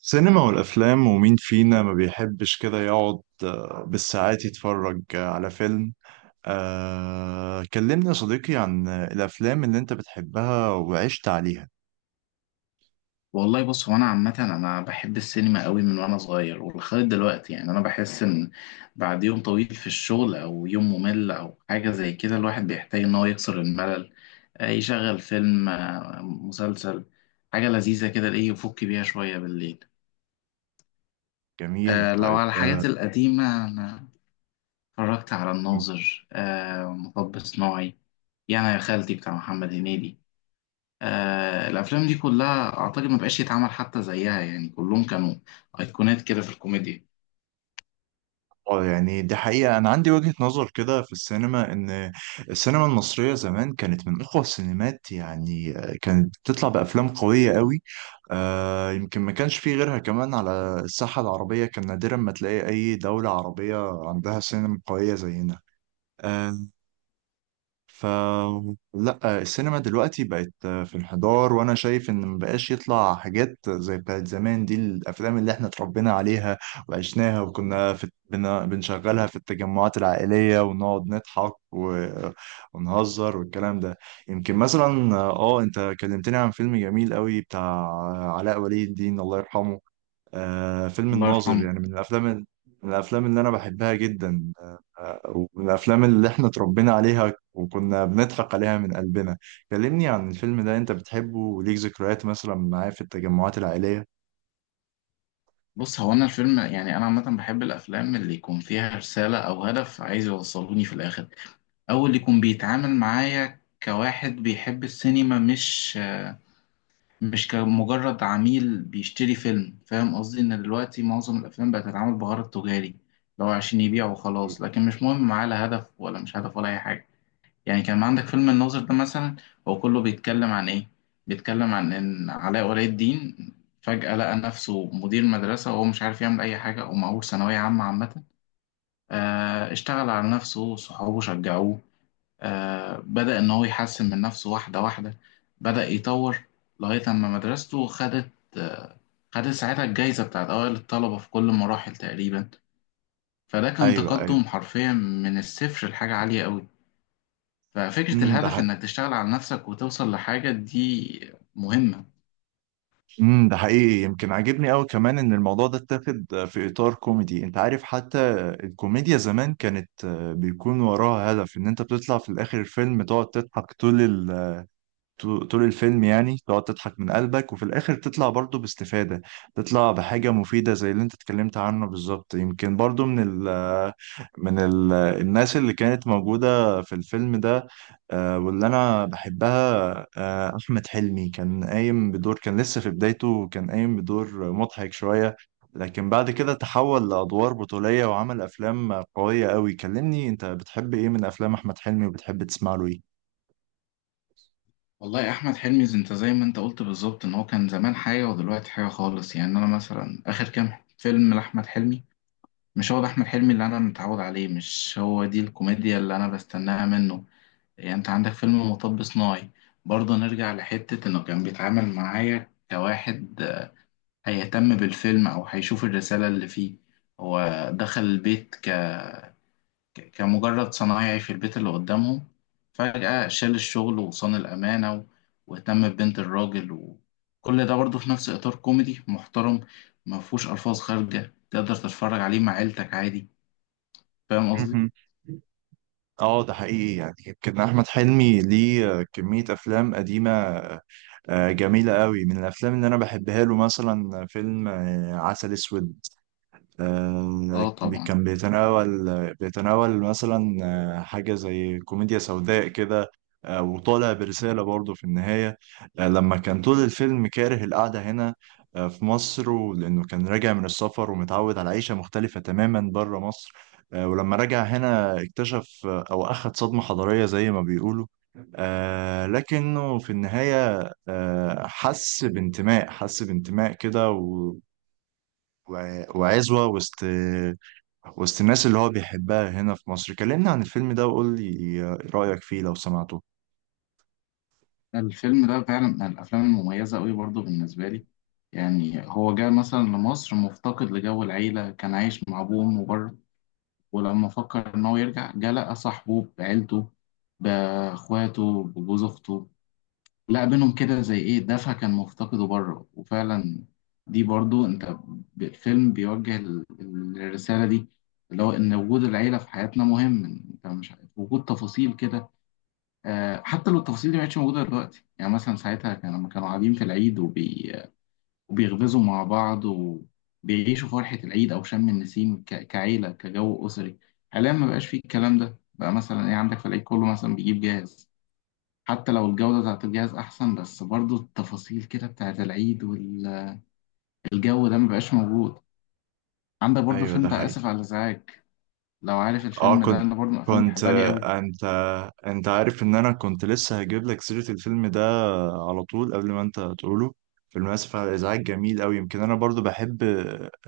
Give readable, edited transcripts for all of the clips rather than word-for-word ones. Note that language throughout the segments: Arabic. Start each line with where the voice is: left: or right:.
right: سينما والأفلام، ومين فينا ما بيحبش كده يقعد بالساعات يتفرج على فيلم. كلمني يا صديقي عن الأفلام اللي أنت بتحبها وعشت عليها.
left: والله بص هو انا عامه انا بحب السينما قوي من وانا صغير ولغايه دلوقتي، يعني انا بحس ان بعد يوم طويل في الشغل او يوم ممل او حاجه زي كده الواحد بيحتاج ان هو يكسر الملل، يشغل فيلم، مسلسل، حاجه لذيذه كده ايه يفك بيها شويه بالليل.
right: جميل،
left: لو
right: طيب.
left: على الحاجات القديمه، انا اتفرجت على الناظر، مطب صناعي، يعني يا خالتي بتاع محمد هنيدي. آه، الافلام دي كلها اعتقد ما بقاش يتعمل حتى زيها، يعني كلهم كانوا ايقونات كده في الكوميديا.
right: اه يعني دي حقيقة، أنا عندي وجهة نظر كده في السينما، إن السينما المصرية زمان كانت من أقوى السينمات. يعني كانت بتطلع بأفلام قوية قوي. يمكن ما كانش فيه غيرها كمان على الساحة العربية. كان نادرا ما تلاقي أي دولة عربية عندها سينما قوية زينا. آه، ف لا، السينما دلوقتي بقت في انحدار، وانا شايف ان مبقاش يطلع حاجات زي بتاعت زمان. دي الافلام اللي احنا اتربينا عليها وعشناها، وكنا في بنشغلها في التجمعات العائلية، ونقعد نضحك ونهزر والكلام ده. يمكن مثلا، انت كلمتني عن فيلم جميل قوي بتاع علاء ولي الدين، الله يرحمه. فيلم
left: الله
right: الناظر
left: يرحمه.
right: يعني من من الافلام اللي انا بحبها جدا. آه ومن الافلام اللي احنا اتربينا عليها وكنا بنضحك عليها من قلبنا. كلمني عن الفيلم ده، انت بتحبه وليك ذكريات مثلا معاه في التجمعات العائلية؟
left: بص هو انا الفيلم يعني انا عامه بحب الافلام اللي يكون فيها رساله او هدف عايز يوصلوني في الاخر، او اللي يكون بيتعامل معايا كواحد بيحب السينما، مش كمجرد عميل بيشتري فيلم. فاهم قصدي؟ ان دلوقتي معظم الافلام بقت تتعامل بغرض تجاري، لو عشان يبيع وخلاص، لكن مش مهم معاه لا هدف ولا مش هدف ولا اي حاجه. يعني كان عندك فيلم الناظر ده مثلا، هو كله بيتكلم عن ايه؟ بيتكلم عن ان علاء ولي الدين فجأة لقى نفسه مدير مدرسة وهو مش عارف يعمل اي حاجة ومعهوش ثانوية عامة عامة. اشتغل على نفسه، صحابه شجعوه. بدأ ان هو يحسن من نفسه واحدة واحدة، بدأ يطور لغاية اما مدرسته خدت، آه، خدت ساعتها الجايزة بتاعت أوائل الطلبة في كل المراحل تقريبا. فده كان
right: ايوه،
left: تقدم
right: ايوه.
left: حرفيا من الصفر لحاجة عالية أوي. ففكرة
right: ده
left: الهدف
right: حقيقي.
left: إنك تشتغل على نفسك وتوصل لحاجة دي مهمة.
right: ده حقيقي. يمكن عاجبني قوي كمان ان الموضوع ده اتاخد في اطار كوميدي. انت عارف حتى الكوميديا زمان كانت بيكون وراها هدف، ان انت بتطلع في الاخر الفيلم تقعد تضحك طول الفيلم. يعني تقعد تضحك من قلبك، وفي الآخر تطلع برضو باستفادة، تطلع بحاجة مفيدة زي اللي انت اتكلمت عنه بالظبط. يمكن برضو ال من ال الناس اللي كانت موجودة في الفيلم ده. واللي أنا بحبها، أحمد حلمي، كان قايم بدور. كان لسه في بدايته، كان قايم بدور مضحك شوية، لكن بعد كده تحول لأدوار بطولية وعمل أفلام قوية قوي. كلمني، أنت بتحب إيه من أفلام أحمد حلمي، وبتحب تسمع له إيه؟
left: والله يا أحمد حلمي أنت زي ما أنت قلت بالظبط، إن هو كان زمان حاجة ودلوقتي حاجة خالص. يعني أنا مثلا آخر كام فيلم لأحمد حلمي، مش هو ده أحمد حلمي اللي أنا متعود عليه، مش هو دي الكوميديا اللي أنا بستناها منه. يعني أنت عندك فيلم مطب صناعي، برضه نرجع لحتة إنه كان بيتعامل معايا كواحد هيهتم بالفيلم أو هيشوف الرسالة اللي فيه. هو دخل البيت كمجرد صنايعي في البيت اللي قدامهم، فجأة شال الشغل وصان الأمانة واهتم ببنت الراجل، وكل ده برضه في نفس إطار كوميدي محترم. ما فيهوش ألفاظ خارجة، تقدر تتفرج عليه مع عيلتك عادي. فاهم قصدي؟
right: مهم. اه ده حقيقي. يعني يمكن احمد حلمي ليه كمية افلام قديمة جميلة قوي، من الافلام اللي انا بحبها له مثلا فيلم عسل اسود.
left: آه طبعا.
right: كان بيتناول مثلا حاجة زي كوميديا سوداء كده، وطالع برسالة برضه في النهاية. لما كان طول الفيلم كاره القعدة هنا في مصر، لأنه كان راجع من السفر ومتعود على عيشة مختلفة تماما بره مصر. ولما رجع هنا اكتشف، أو أخد صدمة حضارية زي ما بيقولوا. لكنه في النهاية حس بانتماء كده، وعزوة وسط الناس اللي هو بيحبها هنا في مصر. كلمني عن الفيلم ده، وقول لي رأيك فيه لو سمعته.
left: الفيلم ده فعلا من الأفلام المميزة أوي برضه بالنسبة لي. يعني هو جاء مثلا لمصر مفتقد لجو العيلة، كان عايش مع أبوه وأمه بره. ولما فكر إن هو يرجع جه لقى صاحبه بعيلته، بأخواته، بجوز أخته، لا بينهم كده زي ايه دفع كان مفتقده بره. وفعلا دي برضو انت، الفيلم بيوجه الرسالة دي، اللي هو ان وجود العيلة في حياتنا مهم. انت مش عارف وجود تفاصيل كده، حتى لو التفاصيل دي ما كانتش موجودة دلوقتي. يعني مثلا ساعتها كان لما كانوا قاعدين في العيد وبيغبزوا مع بعض وبيعيشوا فرحة العيد او شم النسيم، كعيلة كجو أسري. حاليا ما بقاش فيه الكلام ده، بقى مثلا ايه عندك في العيد كله مثلا بيجيب جاهز. حتى لو الجودة بتاعت الجهاز أحسن، بس برضو التفاصيل كده بتاعت العيد والجو ده مبقاش موجود. عندك برضو
right: ايوه،
left: الفيلم
right: ده
left: بتاع
right: حقيقي.
left: آسف على الإزعاج، لو عارف
right: اه
left: الفيلم ده،
right: كنت
left: أنا برضو من الأفلام اللي
right: كنت
left: بحبها ليه قوي.
right: انت عارف ان انا كنت لسه هجيب لك سيرة الفيلم ده على طول، قبل ما انت تقوله. فيلم اسف على الازعاج جميل قوي. يمكن انا برضو بحب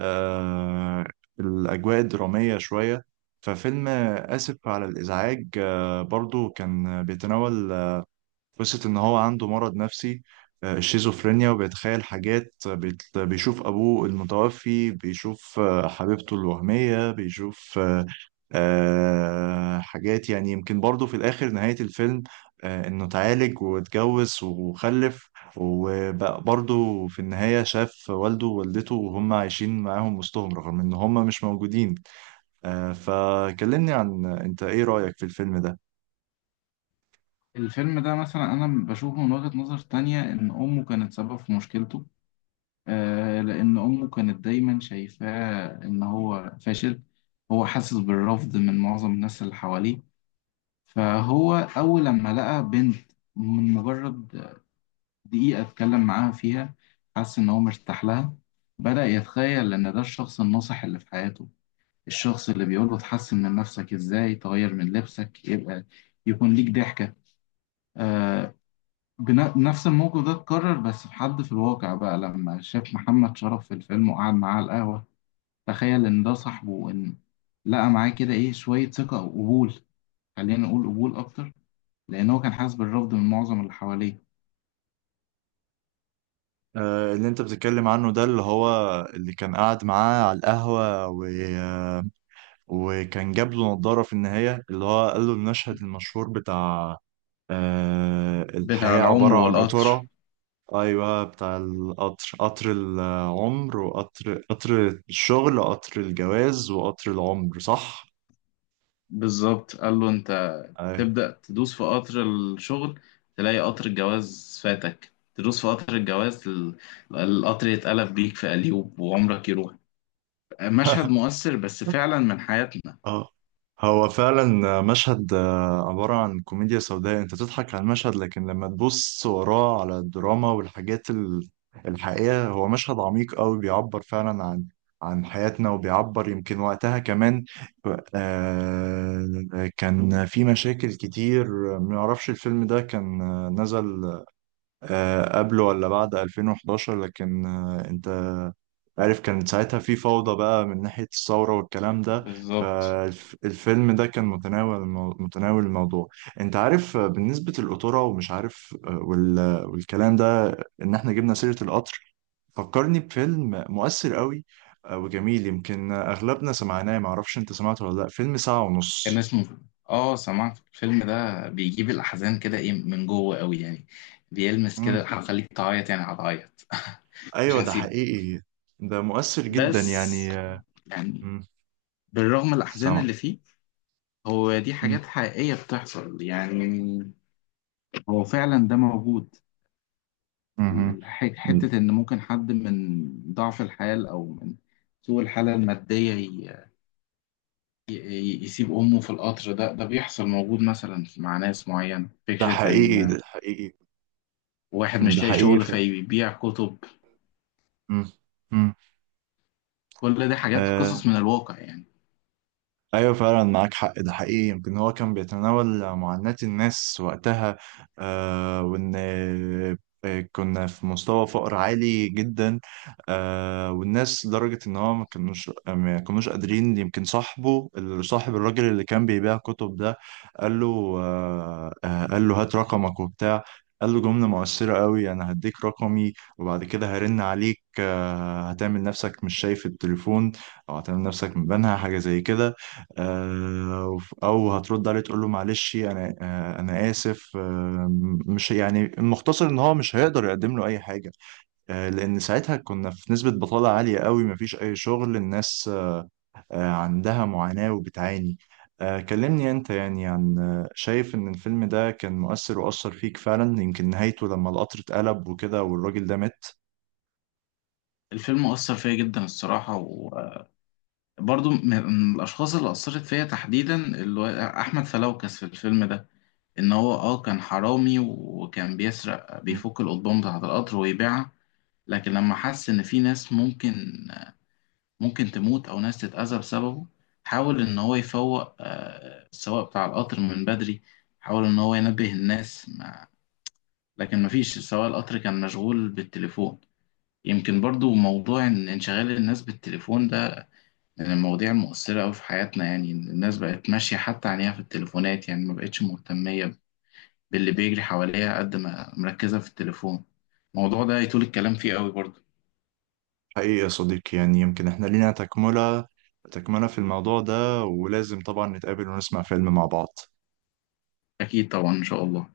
right: آه الاجواء الدرامية شوية. ففيلم اسف على الازعاج برضو كان بيتناول قصة إن هو عنده مرض نفسي، الشيزوفرينيا، وبيتخيل حاجات. بيشوف أبوه المتوفي، بيشوف حبيبته الوهمية، بيشوف حاجات. يعني يمكن برضه في الآخر نهاية الفيلم إنه اتعالج واتجوز وخلف، وبقى برضه في النهاية شاف والده ووالدته وهم عايشين معاهم وسطهم، رغم إن هم مش موجودين. فكلمني عن، أنت إيه رأيك في الفيلم ده؟
left: الفيلم ده مثلا أنا بشوفه من وجهة نظر تانية، إن أمه كانت سبب في مشكلته. آه، لأن أمه كانت دايما شايفاه إن هو فاشل، هو حاسس بالرفض من معظم الناس اللي حواليه. فهو أول لما لقى بنت، من مجرد دقيقة اتكلم معاها فيها، حس إن هو مرتاح لها. بدأ يتخيل إن ده الشخص الناصح اللي في حياته، الشخص اللي بيقوله تحسن من نفسك، إزاي تغير من لبسك، يبقى يكون ليك ضحكة. آه، نفس الموقف ده اتكرر بس في حد في الواقع، بقى لما شاف محمد شرف في الفيلم وقعد معاه على القهوة، تخيل إن ده صاحبه، وإن لقى معاه كده إيه شوية ثقة وقبول. خلينا نقول قبول أكتر، لأن هو كان حاسس بالرفض من معظم اللي حواليه.
right: اللي انت بتتكلم عنه ده، اللي هو اللي كان قاعد معاه على القهوة و... آه، وكان جاب له نضارة في النهاية، اللي هو قال له المشهد المشهور بتاع
left: بتاع
right: الحياة
left: العمر
right: عبارة عن
left: والقطر.
right: قطورة. أيوة، بتاع القطر. قطر العمر، وقطر الشغل، وقطر الجواز، وقطر العمر، صح؟
left: بالظبط، قال له انت
right: أيوة.
left: تبدأ تدوس في قطر الشغل، تلاقي قطر الجواز فاتك، تدوس في قطر الجواز، القطر يتقلب بيك في قليوب وعمرك يروح. مشهد مؤثر بس فعلا من حياتنا.
right: اه هو فعلا مشهد عبارة عن كوميديا سوداء. انت تضحك على المشهد، لكن لما تبص وراه على الدراما الحقيقة هو مشهد عميق قوي، بيعبر فعلا عن حياتنا، وبيعبر يمكن وقتها كمان كان في مشاكل كتير. ما اعرفش الفيلم ده كان نزل قبله ولا بعد 2011، لكن انت عارف كانت ساعتها في فوضى بقى من ناحية الثورة والكلام ده.
left: بالظبط
right: فالفيلم ده كان متناول متناول الموضوع، انت عارف، بالنسبة للقطورة، ومش عارف والكلام ده. ان احنا جبنا سيرة القطر، فكرني بفيلم مؤثر قوي وجميل. يمكن اغلبنا سمعناه، معرفش انت سمعته ولا لا، فيلم ساعة ونص.
left: كان اسمه. اه سمعت الفيلم ده، بيجيب الأحزان كده ايه من جوه قوي، يعني بيلمس
right: مم.
left: كده، هخليك تعيط يعني، هتعيط. مش
right: ايوه، ده
left: هسيب.
right: حقيقي. ده مؤثر جدا
left: بس
right: يعني.
left: يعني
right: مم.
left: بالرغم من الأحزان
right: سامع.
left: اللي فيه، هو دي
right: مم.
left: حاجات حقيقية بتحصل يعني، هو فعلا ده موجود.
right: مهم.
left: حتة إن ممكن حد من ضعف الحال أو من سوء الحالة المادية يسيب أمه في القطر ده، ده بيحصل موجود مثلا مع ناس معينة.
right: ده
left: فكرة
right: حقيقي،
left: إن
right: ده حقيقي،
left: واحد
right: ده
left: مش لاقي شغل
right: حقيقي.
left: فيبيع كتب،
right: مم. مم.
left: كل دي حاجات قصص
right: آه،
left: من الواقع يعني.
right: ايوه فعلا، معاك حق، ده حقيقي. يمكن هو كان بيتناول معاناة الناس وقتها، وان كنا في مستوى فقر عالي جدا والناس، لدرجة ان هو ما كانوش قادرين. يمكن صاحبه، صاحب الراجل اللي كان بيبيع كتب ده، قال له قال له هات رقمك وبتاع. قال له جملة مؤثرة قوي: انا هديك رقمي، وبعد كده هرن عليك، هتعمل نفسك مش شايف التليفون، او هتعمل نفسك مبانها حاجة زي كده، او هترد عليه تقول له معلش انا، انا اسف. مش يعني، المختصر ان هو مش هيقدر يقدم له اي حاجه. لان ساعتها كنا في نسبه بطاله عاليه قوي، مفيش اي شغل. الناس عندها معاناه وبتعاني. كلمني انت، يعني عن شايف ان الفيلم ده كان مؤثر واثر فيك فعلا، يمكن نهايته لما القطر اتقلب وكده والراجل ده مات.
left: الفيلم أثر فيا جدا الصراحة، وبرضو من الأشخاص اللي أثرت فيا تحديدا اللي هو أحمد فلوكس في الفيلم ده، إن هو أه كان حرامي وكان بيسرق، بيفك القضبان بتاعة القطر ويبيعها. لكن لما حس ان في ناس ممكن، ممكن تموت او ناس تتأذى بسببه، حاول ان هو يفوق السواق بتاع القطر من بدري، حاول ان هو ينبه الناس، ما لكن مفيش، سواق القطر كان مشغول بالتليفون. يمكن برضو موضوع إن انشغال الناس بالتليفون ده من المواضيع المؤثرة أوي في حياتنا، يعني إن الناس بقت ماشية حتى عينيها في التليفونات، يعني ما بقتش مهتمية باللي بيجري حواليها قد ما مركزة في التليفون. الموضوع ده يطول الكلام فيه أوي برضو.
right: حقيقي يا صديقي، يعني يمكن احنا لينا تكملة في الموضوع ده، ولازم طبعا نتقابل ونسمع فيلم مع بعض.
left: أكيد طبعا إن شاء الله.